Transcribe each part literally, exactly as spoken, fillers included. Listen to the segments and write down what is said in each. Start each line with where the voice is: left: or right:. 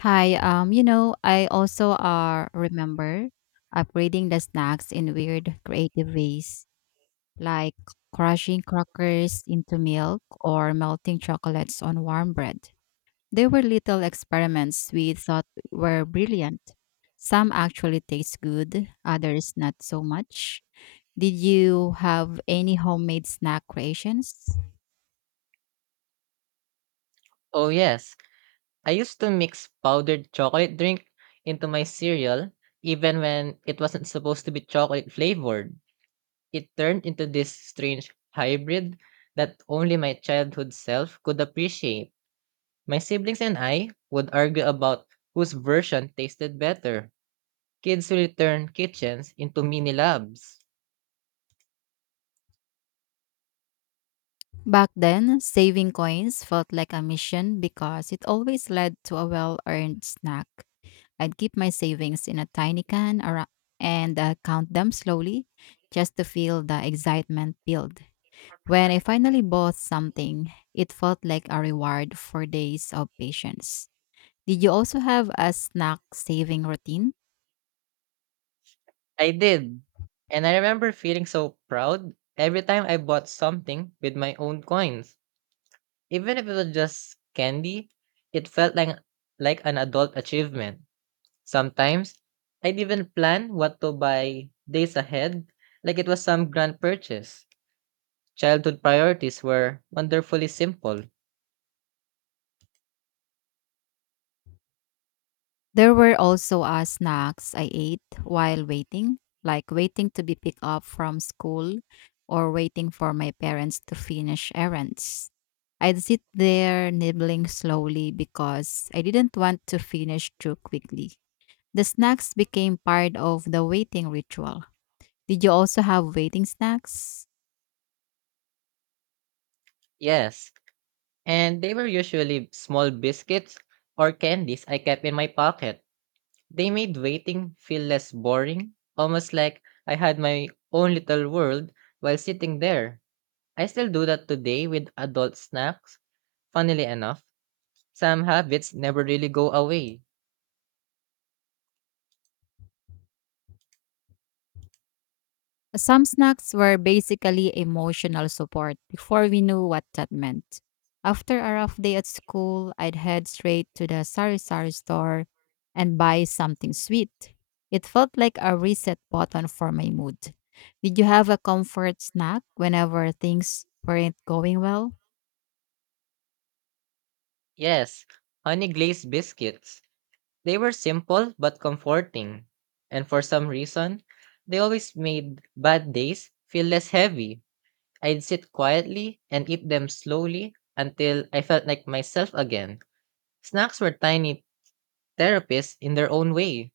left: Hi, um, you know, I also uh, remember upgrading the snacks in weird creative ways, like crushing crackers into milk or melting chocolates on warm bread. They were little experiments we thought were brilliant. Some actually taste good, others not so much. Did you have any homemade snack creations?
right: Oh, yes. I used to mix powdered chocolate drink into my cereal, even when it wasn't supposed to be chocolate flavored. It turned into this strange hybrid that only my childhood self could appreciate. My siblings and I would argue about whose version tasted better. Kids who turn kitchens into mini labs.
left: Back then, saving coins felt like a mission because it always led to a well earned snack. I'd keep my savings in a tiny can ara- and uh, count them slowly just to feel the excitement build. When I finally bought something, it felt like a reward for days of patience. Did you also have a snack saving routine?
right: I did. And I remember feeling so proud every time I bought something with my own coins. Even if it was just candy, it felt like like an adult achievement. Sometimes I'd even plan what to buy days ahead, like it was some grand purchase. Childhood priorities were wonderfully simple.
left: There were also uh, snacks I ate while waiting, like waiting to be picked up from school or waiting for my parents to finish errands. I'd sit there nibbling slowly because I didn't want to finish too quickly. The snacks became part of the waiting ritual. Did you also have waiting snacks?
right: Yes, and they were usually small biscuits or candies I kept in my pocket. They made waiting feel less boring, almost like I had my own little world while sitting there. I still do that today with adult snacks Funnily enough, some habits never really go away.
left: Some snacks were basically emotional support before we knew what that meant. After a rough day at school, I'd head straight to the Sari Sari store and buy something sweet. It felt like a reset button for my mood. Did you have a comfort snack whenever things weren't going well?
right: Yes, honey glazed biscuits. They were simple but comforting. And for some reason, they always made bad days feel less heavy. I'd sit quietly and eat them slowly until I felt like myself again. Snacks were tiny therapists in their own way.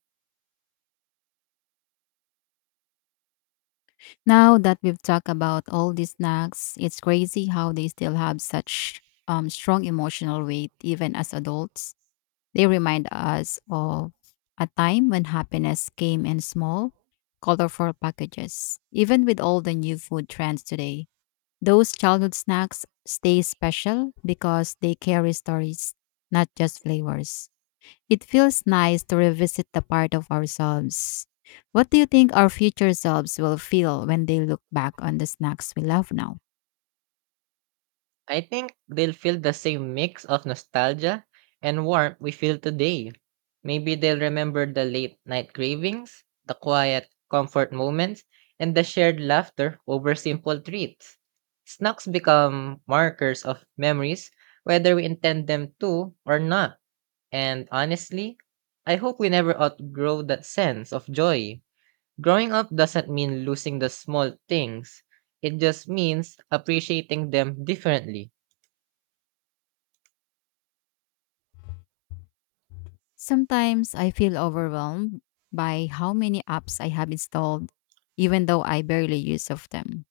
left: Now that we've talked about all these snacks, it's crazy how they still have such um, strong emotional weight even as adults. They remind us of a time when happiness came in small, colorful packages. Even with all the new food trends today, those childhood snacks stay special because they carry stories, not just flavors. It feels nice to revisit the part of ourselves. What do you think our future selves will feel when they look back on the snacks we love now?
right: I think they'll feel the same mix of nostalgia and warmth we feel today. Maybe they'll remember the late night cravings, the quiet comfort moments, and the shared laughter over simple treats. Snacks become markers of memories, whether we intend them to or not. And honestly, I hope we never outgrow that sense of joy. Growing up doesn't mean losing the small things, it just means appreciating them differently.
left: Sometimes I feel overwhelmed by how many apps I have installed, even though I barely use of them.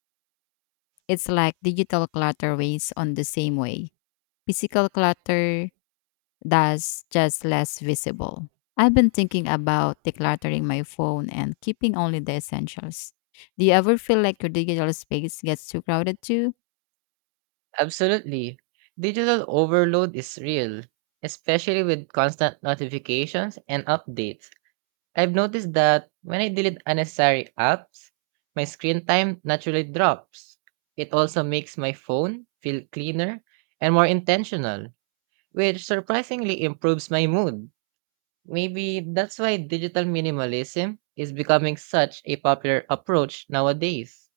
left: It's like digital clutter weighs on the same way. Physical clutter does just less visible. I've been thinking about decluttering my phone and keeping only the essentials. Do you ever feel like your digital space gets too crowded too?
right: Absolutely. Digital overload is real, especially with constant notifications and updates. I've noticed that when I delete unnecessary apps, my screen time naturally drops. It also makes my phone feel cleaner and more intentional, which surprisingly improves my mood. Maybe that's why digital minimalism is becoming such a popular approach nowadays.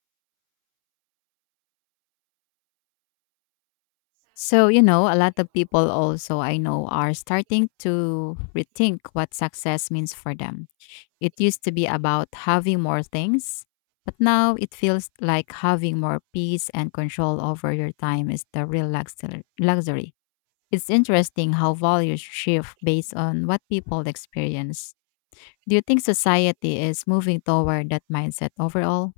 left: So, you know, a lot of people also I know are starting to rethink what success means for them. It used to be about having more things, but now it feels like having more peace and control over your time is the real luxur- luxury. It's interesting how values shift based on what people experience. Do you think society is moving toward that mindset overall?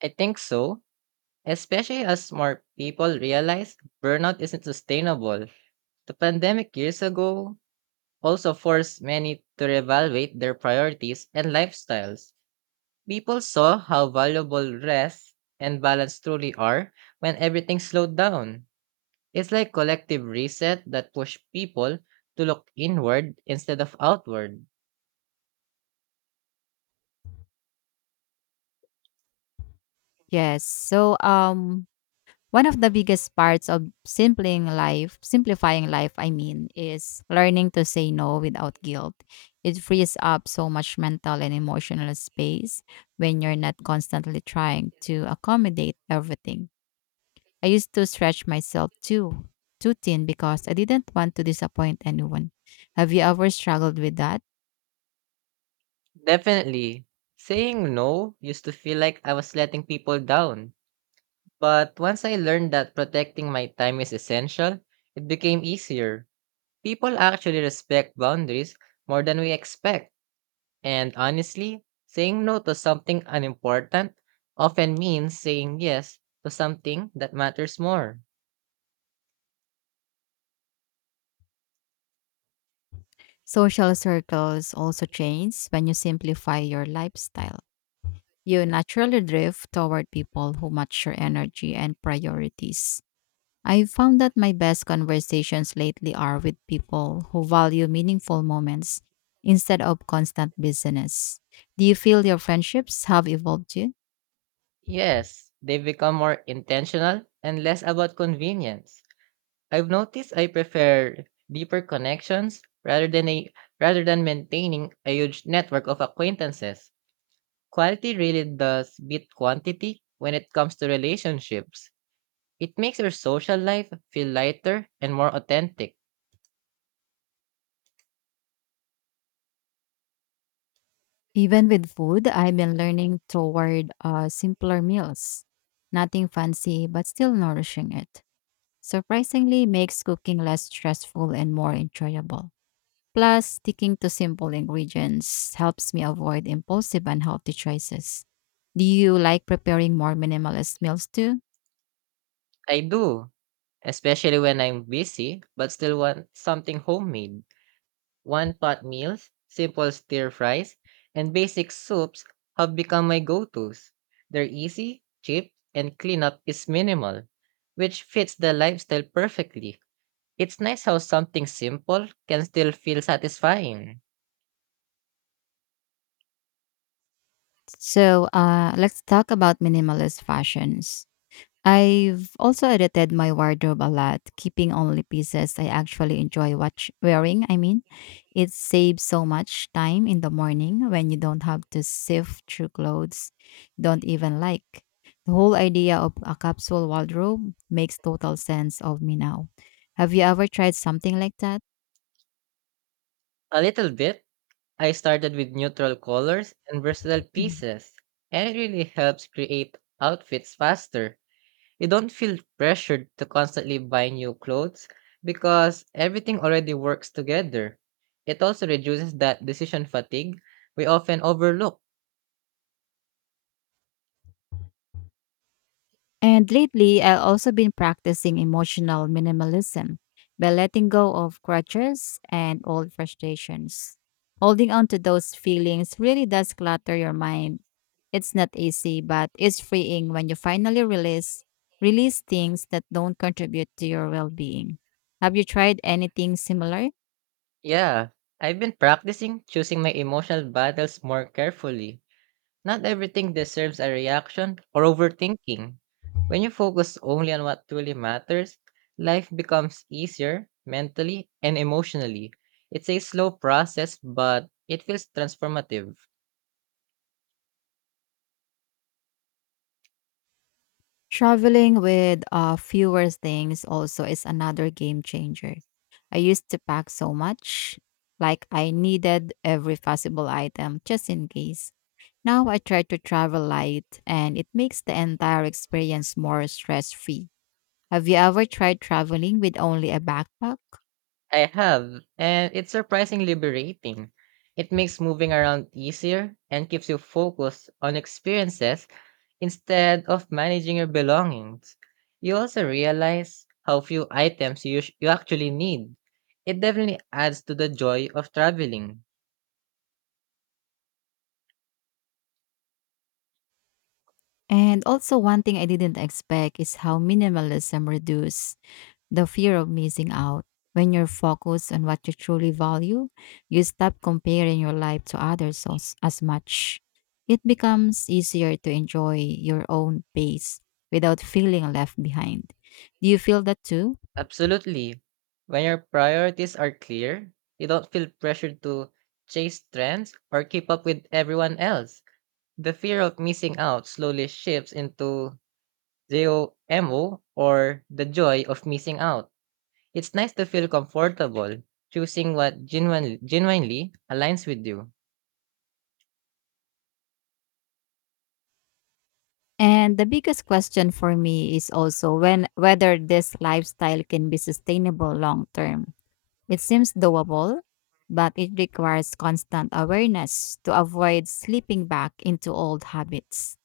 right: I think so Especially as more people realize burnout isn't sustainable. The pandemic years ago also forced many to reevaluate their priorities and lifestyles. People saw how valuable rest and balance truly are when everything slowed down. It's like collective reset that pushed people to look inward instead of outward.
left: Yes. So, um, One of the biggest parts of simpling life, simplifying life, I mean, is learning to say no without guilt. It frees up so much mental and emotional space when you're not constantly trying to accommodate everything. I used to stretch myself too, too thin because I didn't want to disappoint anyone. Have you ever struggled with that?
right: Definitely, saying no used to feel like I was letting people down But once I learned that protecting my time is essential, it became easier. People actually respect boundaries more than we expect. And honestly, saying no to something unimportant often means saying yes to something that matters more.
left: Social circles also change when you simplify your lifestyle. You naturally drift toward people who match your energy and priorities. I found that my best conversations lately are with people who value meaningful moments instead of constant business. Do you feel your friendships have evolved too?
right: Yes, they become more intentional and less about convenience. I've noticed I prefer deeper connections rather than a rather than maintaining a huge network of acquaintances. Quality really does beat quantity when it comes to relationships. It makes your social life feel lighter and more authentic.
left: Even with food, I've been learning toward uh, simpler meals. Nothing fancy, but still nourishing it. Surprisingly, makes cooking less stressful and more enjoyable. Plus, sticking to simple ingredients helps me avoid impulsive unhealthy choices. Do you like preparing more minimalist meals too?
right: I do, especially when I'm busy but still want something homemade. One pot meals, simple stir fries, and basic soups have become my go tos. They're easy, cheap, and cleanup is minimal, which fits the lifestyle perfectly. It's nice how something simple can still feel satisfying.
left: So, uh, let's talk about minimalist fashions. I've also edited my wardrobe a lot, keeping only pieces I actually enjoy watch wearing. I mean, it saves so much time in the morning when you don't have to sift through clothes you don't even like. The whole idea of a capsule wardrobe makes total sense of me now. Have you ever tried something like that?
right: A little bit I started with neutral colors and versatile pieces, and it really helps create outfits faster. You don't feel pressured to constantly buy new clothes because everything already works together. It also reduces that decision fatigue we often overlook.
left: And lately, I've also been practicing emotional minimalism by letting go of grudges and old frustrations. Holding on to those feelings really does clutter your mind. It's not easy, but it's freeing when you finally release release things that don't contribute to your well-being. Have you tried anything similar?
right: Yeah, I've been practicing choosing my emotional battles more carefully. Not everything deserves a reaction or overthinking. When you focus only on what truly matters, life becomes easier mentally and emotionally. It's a slow process, but it feels transformative.
left: Traveling with uh, fewer things also is another game changer. I used to pack so much, like I needed every possible item just in case. Now I try to travel light and it makes the entire experience more stress free. Have you ever tried traveling with only a backpack?
right: I have, and it's surprisingly liberating. It makes moving around easier and keeps you focused on experiences Instead of managing your belongings, you also realize how few items you, sh- you actually need. It definitely adds to the joy of traveling.
left: And also, one thing I didn't expect is how minimalism reduces the fear of missing out. When you're focused on what you truly value, you stop comparing your life to others as, as much. It becomes easier to enjoy your own pace without feeling left behind. Do you feel that too?
right: Absolutely. When your priorities are clear, you don't feel pressured to chase trends or keep up with everyone else. The fear of missing out slowly shifts into JOMO or the joy of missing out. It's nice to feel comfortable choosing what genuinely, genuinely aligns with you.
left: And the biggest question for me is also when whether this lifestyle can be sustainable long term. It seems doable, but it requires constant awareness to avoid slipping back into old habits.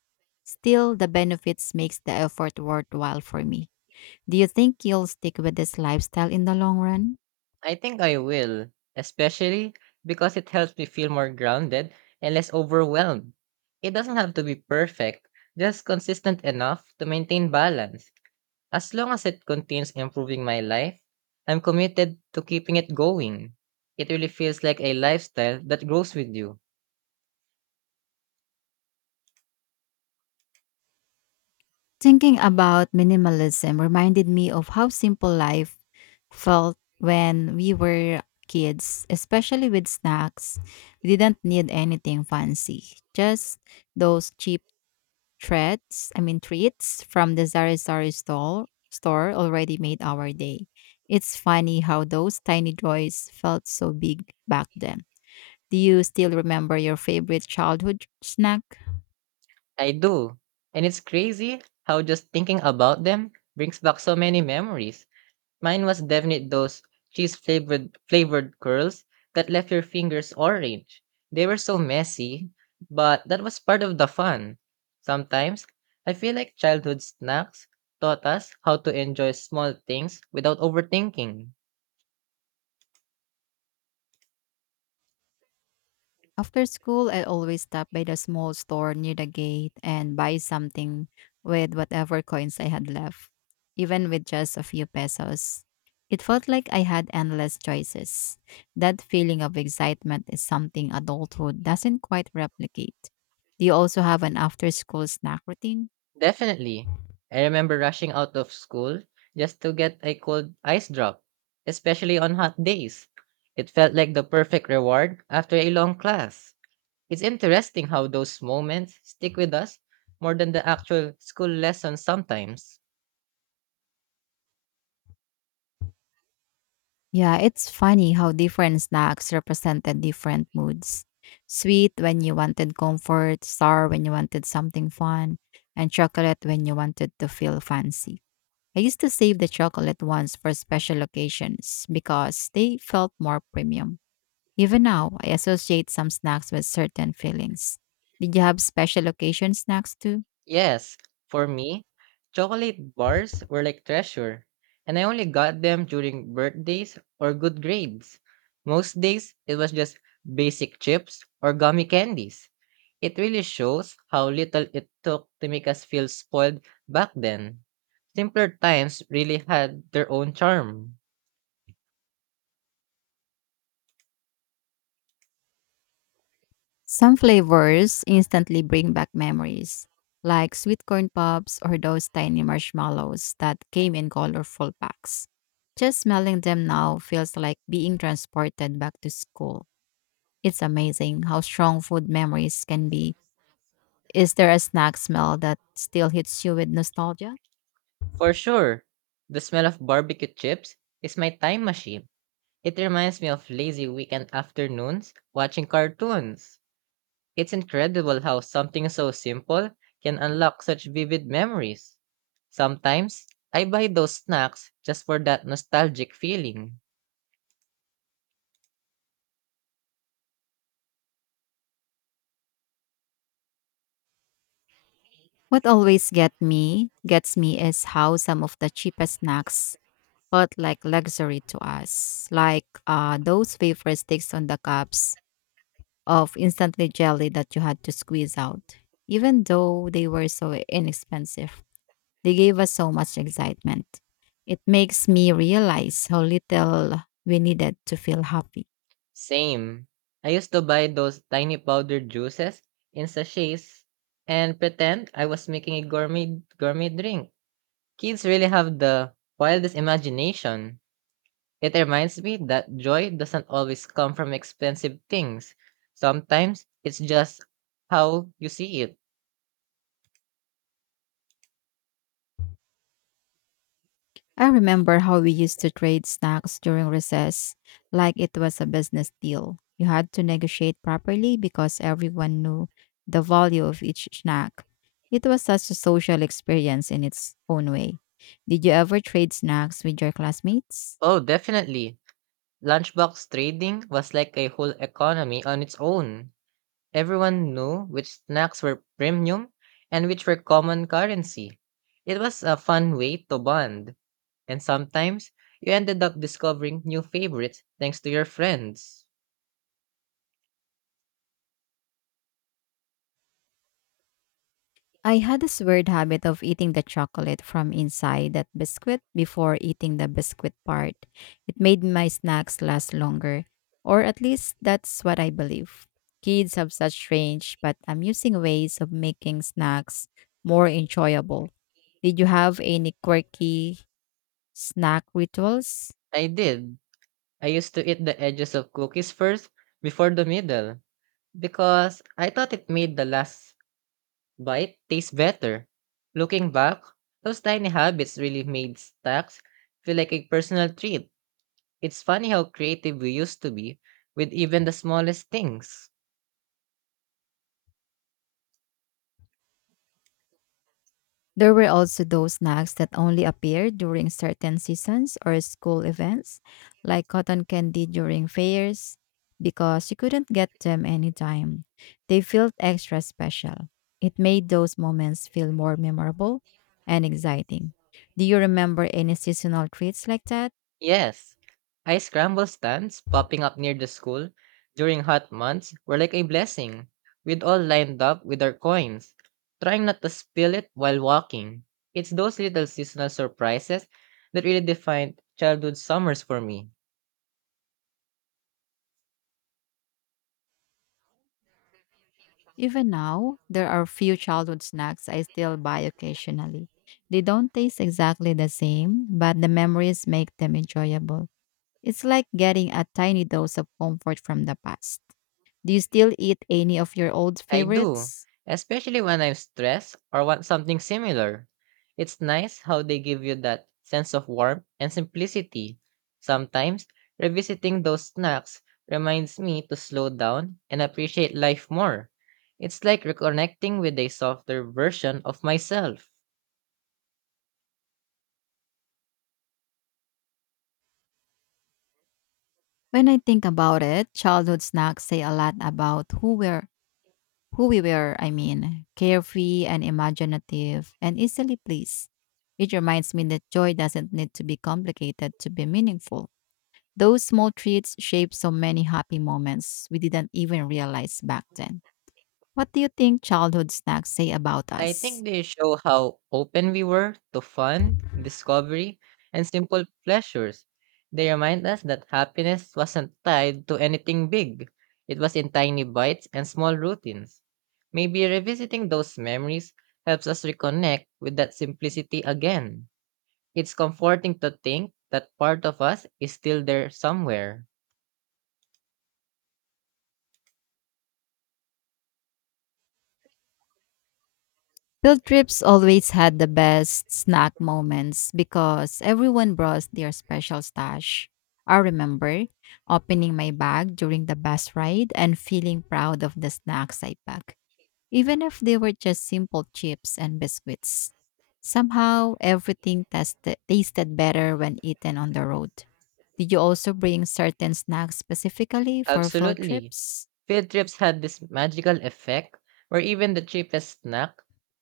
left: Still, the benefits makes the effort worthwhile for me. Do you think you'll stick with this lifestyle in the long run?
right: I think I will, especially because it helps me feel more grounded and less overwhelmed. It doesn't have to be perfect, just consistent enough to maintain balance. As long as it continues improving my life, I'm committed to keeping it going. It really feels like a lifestyle that grows with you.
left: Thinking about minimalism reminded me of how simple life felt when we were kids, especially with snacks. We didn't need anything fancy, just those cheap treats, I mean treats from the Zari Zari store store already made our day. It's funny how those tiny joys felt so big back then. Do you still remember your favorite childhood snack?
right: I do. And it's crazy how just thinking about them brings back so many memories. Mine was definitely those cheese flavored flavored curls that left your fingers orange. They were so messy, but that was part of the fun. Sometimes I feel like childhood snacks taught us how to enjoy small things without overthinking.
left: After school, I always stop by the small store near the gate and buy something with whatever coins I had left, even with just a few pesos. It felt like I had endless choices. That feeling of excitement is something adulthood doesn't quite replicate. Do you also have an after school snack routine?
right: Definitely. I remember rushing out of school just to get a cold ice drop, especially on hot days. It felt like the perfect reward after a long class. It's interesting how those moments stick with us more than the actual school lessons sometimes.
left: Yeah, it's funny how different snacks represented different moods. Sweet when you wanted comfort, sour when you wanted something fun, and chocolate when you wanted to feel fancy. I used to save the chocolate ones for special occasions because they felt more premium. Even now, I associate some snacks with certain feelings. Did you have special occasion snacks too?
right: Yes, for me, chocolate bars were like treasure, and I only got them during birthdays or good grades. Most days, it was just basic chips or gummy candies. It really shows how little it took to make us feel spoiled back then. Simpler times really had their own charm.
left: Some flavors instantly bring back memories, like sweet corn pops or those tiny marshmallows that came in colorful packs. Just smelling them now feels like being transported back to school. It's amazing how strong food memories can be. Is there a snack smell that still hits you with nostalgia?
right: For sure. The smell of barbecue chips is my time machine. It reminds me of lazy weekend afternoons watching cartoons. It's incredible how something so simple can unlock such vivid memories. Sometimes, I buy those snacks just for that nostalgic feeling.
left: What always get me gets me is how some of the cheapest snacks felt like luxury to us, like uh, those wafer sticks on the cups of instantly jelly that you had to squeeze out. Even though they were so inexpensive, they gave us so much excitement. It makes me realize how little we needed to feel happy.
right: Same. I used to buy those tiny powdered juices in sachets and pretend I was making a gourmet gourmet drink. Kids really have the wildest imagination. It reminds me that joy doesn't always come from expensive things. Sometimes it's just how you see it.
left: I remember how we used to trade snacks during recess like it was a business deal. You had to negotiate properly because everyone knew the value of each snack. It was such a social experience in its own way. Did you ever trade snacks with your classmates?
right: Oh, definitely. Lunchbox trading was like a whole economy on its own. Everyone knew which snacks were premium and which were common currency. It was a fun way to bond, and sometimes you ended up discovering new favorites thanks to your friends.
left: I had this weird habit of eating the chocolate from inside that biscuit before eating the biscuit part. It made my snacks last longer, or at least that's what I believe. Kids have such strange but amusing ways of making snacks more enjoyable. Did you have any quirky snack rituals?
right: I did. I used to eat the edges of cookies first before the middle Because I thought it made the last bite taste better. Looking back, those tiny habits really made snacks feel like a personal treat. It's funny how creative we used to be with even the smallest things.
left: There were also those snacks that only appeared during certain seasons or school events, like cotton candy during fairs, because you couldn't get them anytime. They felt extra special. It made those moments feel more memorable and exciting. Do you remember any seasonal treats like that?
right: Yes, ice scramble stands popping up near the school during hot months were like a blessing. We'd all lined up with our coins, trying not to spill it while walking. It's those little seasonal surprises that really defined childhood summers for me.
left: Even now, there are few childhood snacks I still buy occasionally. They don't taste exactly the same, but the memories make them enjoyable. It's like getting a tiny dose of comfort from the past. Do you still eat any of your old
right: I do,
left: favorites?
right: especially when I'm stressed or want something similar. It's nice how they give you that sense of warmth and simplicity. Sometimes, revisiting those snacks reminds me to slow down and appreciate life more. It's like reconnecting with a softer version of myself.
left: When I think about it, childhood snacks say a lot about who we're who we were, I mean, carefree and imaginative and easily pleased. It reminds me that joy doesn't need to be complicated to be meaningful. Those small treats shape so many happy moments we didn't even realize back then. What do you think childhood snacks say about
right: I
left: us?
right: think they show how open we were to fun, discovery, and simple pleasures. They remind us that happiness wasn't tied to anything big, it was in tiny bites and small routines. Maybe revisiting those memories helps us reconnect with that simplicity again. It's comforting to think that part of us is still there somewhere.
left: Field trips always had the best snack moments because everyone brought their special stash. I remember opening my bag during the bus ride and feeling proud of the snacks I packed, even if they were just simple chips and biscuits. Somehow, everything tasted tasted better when eaten on the road. Did you also bring certain snacks specifically for field
right: Absolutely.
left: trips?
right: Field trips had this magical effect where even the cheapest snack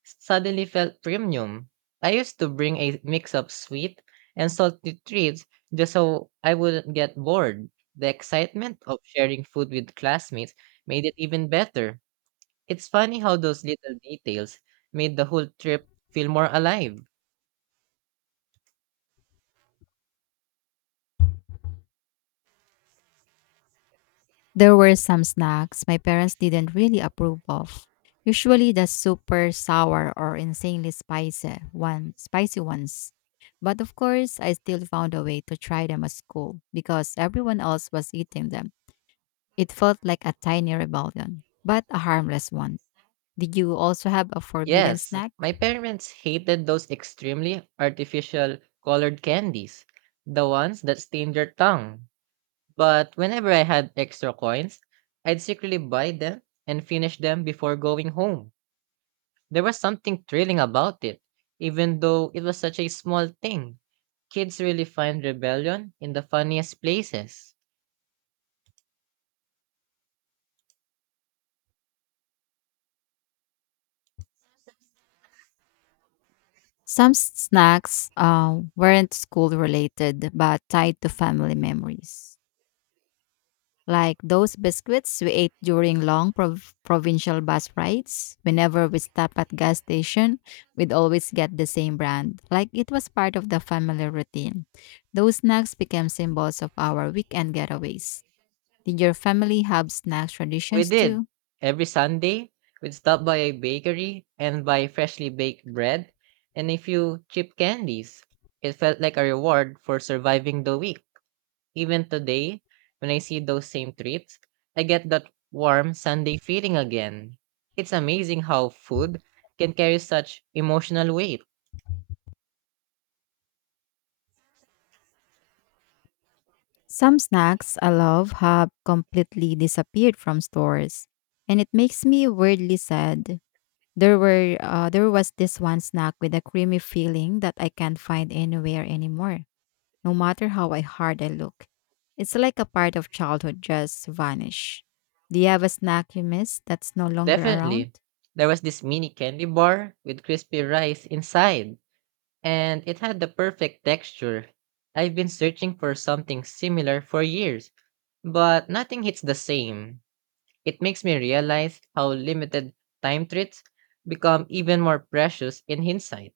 right: suddenly felt premium. I used to bring a mix of sweet and salty treats just so I wouldn't get bored. The excitement of sharing food with classmates made it even better. It's funny how those little details made the whole trip feel more alive.
left: There were some snacks my parents didn't really approve of. Usually the super sour or insanely spicy one spicy ones. But of course I still found a way to try them at school because everyone else was eating them. It felt like a tiny rebellion, but a harmless one. Did you also have a forbidden
right: Yes,
left: snack?
right: my parents hated those extremely artificial colored candies, the ones that stained your tongue. But whenever I had extra coins, I'd secretly buy them and finish them before going home. There was something thrilling about it, even though it was such a small thing. Kids really find rebellion in the funniest places.
left: Some s- snacks uh, weren't school related but tied to family memories, like those biscuits we ate during long prov- provincial bus rides. Whenever we stop at gas station, we'd always get the same brand, like it was part of the family routine. Those snacks became symbols of our weekend getaways. Did your family have snack
right: We
left: traditions
right: did.
left: too?
right: Every Sunday, we'd stop by a bakery and buy freshly baked bread and a few cheap candies. It felt like a reward for surviving the week. Even today, when I see those same treats, I get that warm Sunday feeling again. It's amazing how food can carry such emotional weight.
left: Some snacks I love have completely disappeared from stores, and it makes me weirdly sad. There were uh, there was this one snack with a creamy filling that I can't find anywhere anymore, no matter how I hard I look. It's like a part of childhood just vanished. Do you have a snack you miss that's no longer around?
right: Definitely. There was this mini candy bar with crispy rice inside, and it had the perfect texture. I've been searching for something similar for years, but nothing hits the same. It makes me realize how limited time treats become even more precious in hindsight.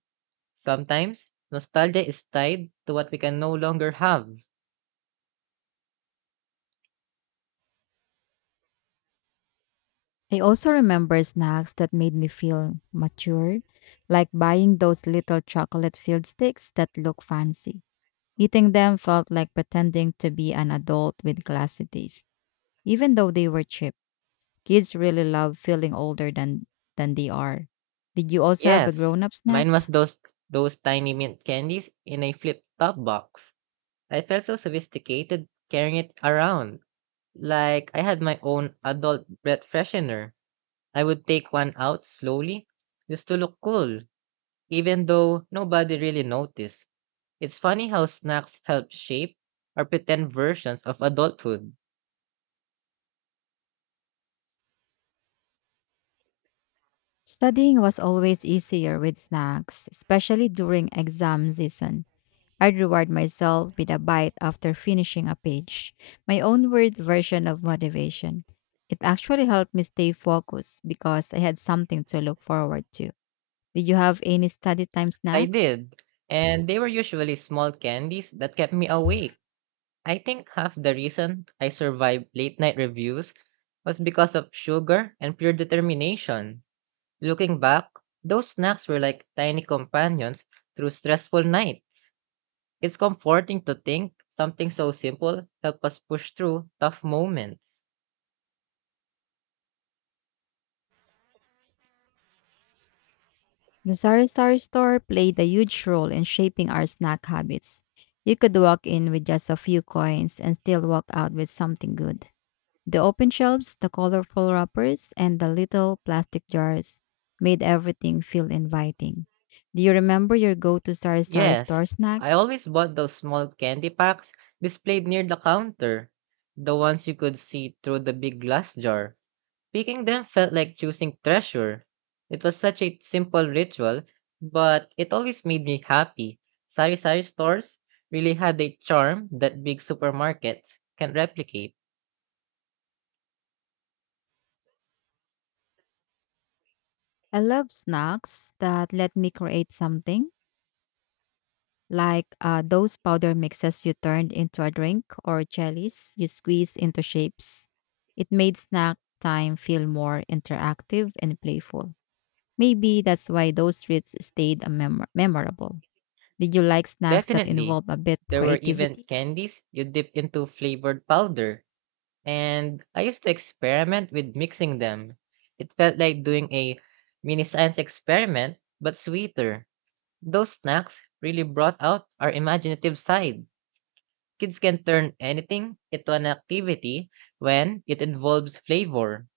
right: Sometimes, nostalgia is tied to what we can no longer have.
left: I also remember snacks that made me feel mature, like buying those little chocolate filled sticks that look fancy. Eating them felt like pretending to be an adult with classy taste, even though they were cheap. Kids really love feeling older than, than they are. Did you also have a
right: Yes,
left: grown up snack?
right: mine was those those tiny mint candies in a flip-top box. I felt so sophisticated carrying it around, like I had my own adult breath freshener. I would take one out slowly just to look cool, even though nobody really noticed. It's funny how snacks help shape our pretend versions of adulthood.
left: Studying was always easier with snacks, especially during exam season. I'd reward myself with a bite after finishing a page, my own word version of motivation. It actually helped me stay focused because I had something to look forward to. Did you have any study time
right: I
left: snacks?
right: did, and they were usually small candies that kept me awake. I think half the reason I survived late night reviews was because of sugar and pure determination. Looking back, those snacks were like tiny companions through stressful nights. It's comforting to think something so simple helped us push through tough moments.
left: The Sari Sari store played a huge role in shaping our snack habits. You could walk in with just a few coins and still walk out with something good. The open shelves, the colorful wrappers, and the little plastic jars made everything feel inviting. Do you remember your go to Sari Sari
right: Yes,
left: store snack?
right: I always bought those small candy packs displayed near the counter, the ones you could see through the big glass jar. Picking them felt like choosing treasure. It was such a simple ritual, but it always made me happy. Sari sari stores really had a charm that big supermarkets can replicate.
left: I love snacks that let me create something, like uh, those powder mixes you turned into a drink or jellies you squeeze into shapes. It made snack time feel more interactive and playful. Maybe that's why those treats stayed a memor memorable. Did you like snacks that
right: Definitely.
left: involve a bit
right: There were even
left: creativity?
right: candies you dip into flavored powder, and I used to experiment with mixing them. It felt like doing a mini science experiment, but sweeter. Those snacks really brought out our imaginative side. Kids can turn anything into an activity when it involves flavor.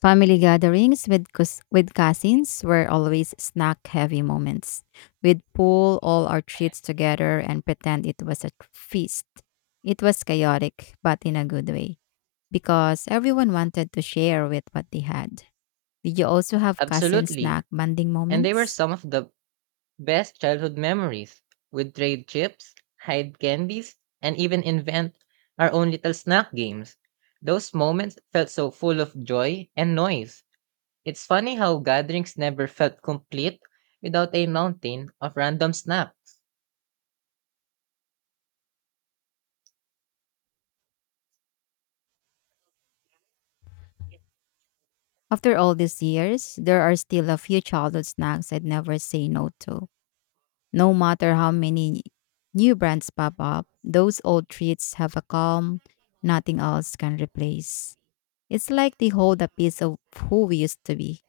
left: Family gatherings with cous- with cousins were always snack heavy moments. We'd pull all our treats together and pretend it was a feast. It was chaotic, but in a good way, because everyone wanted to share with what they had. Did you also have cousin
right: Absolutely.
left: snack bonding
right: And they were
left: moments?
right: some of the best childhood memories. We'd trade chips, hide candies, and even invent our own little snack games. Those moments felt so full of joy and noise. It's funny how gatherings never felt complete without a mountain of random snacks.
left: After all these years, there are still a few childhood snacks I'd never say no to. No matter how many new brands pop up, those old treats have a calm nothing else can replace. It's like they hold a piece of who we used to be.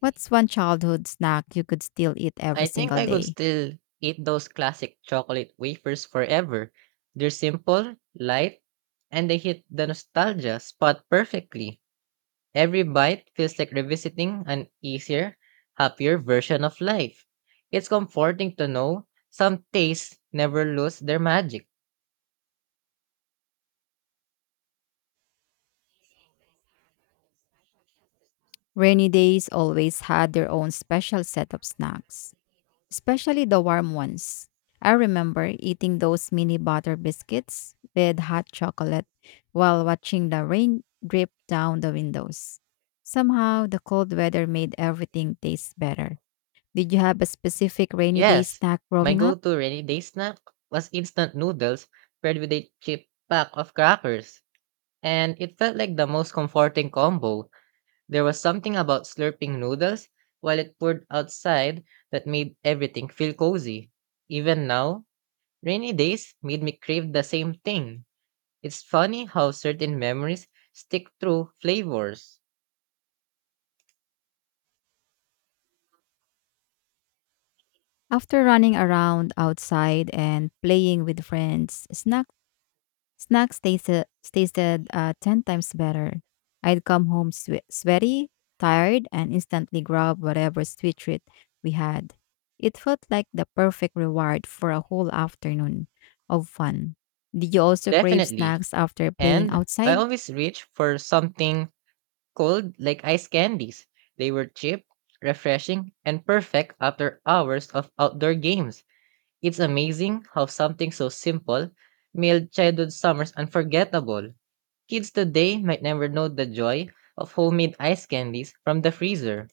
left: What's one childhood snack you could still eat every
right: I think
left: single
right: I could
left: day?
right: still eat those classic chocolate wafers forever. They're simple, light, and they hit the nostalgia spot perfectly. Every bite feels like revisiting an easier, happier version of life. It's comforting to know some tastes never lose their magic.
left: Rainy days always had their own special set of snacks, especially the warm ones. I remember eating those mini butter biscuits with hot chocolate while watching the rain drip down the windows. Somehow, the cold weather made everything taste better. Did you have a specific rainy day
right: Yes,
left: snack
right: my
left: growing
right: go
left: up?
right: to rainy day snack was instant noodles paired with a cheap pack of crackers, and it felt like the most comforting combo There was something about slurping noodles while it poured outside that made everything feel cozy. Even now, rainy days made me crave the same thing. It's funny how certain memories stick through flavors.
left: After running around outside and playing with friends, snack. Snacks tasted tasted uh, ten times better. I'd come home swe- sweaty, tired, and instantly grab whatever sweet treat we had. It felt like the perfect reward for a whole afternoon of fun. Did you also crave
right: Definitely.
left: snacks after playing
right: And I
left: outside?
right: always reach for something cold like ice candies. They were cheap, refreshing, and perfect after hours of outdoor games. It's amazing how something so simple made childhood summers unforgettable. Kids today might never know the joy of homemade ice candies from the freezer.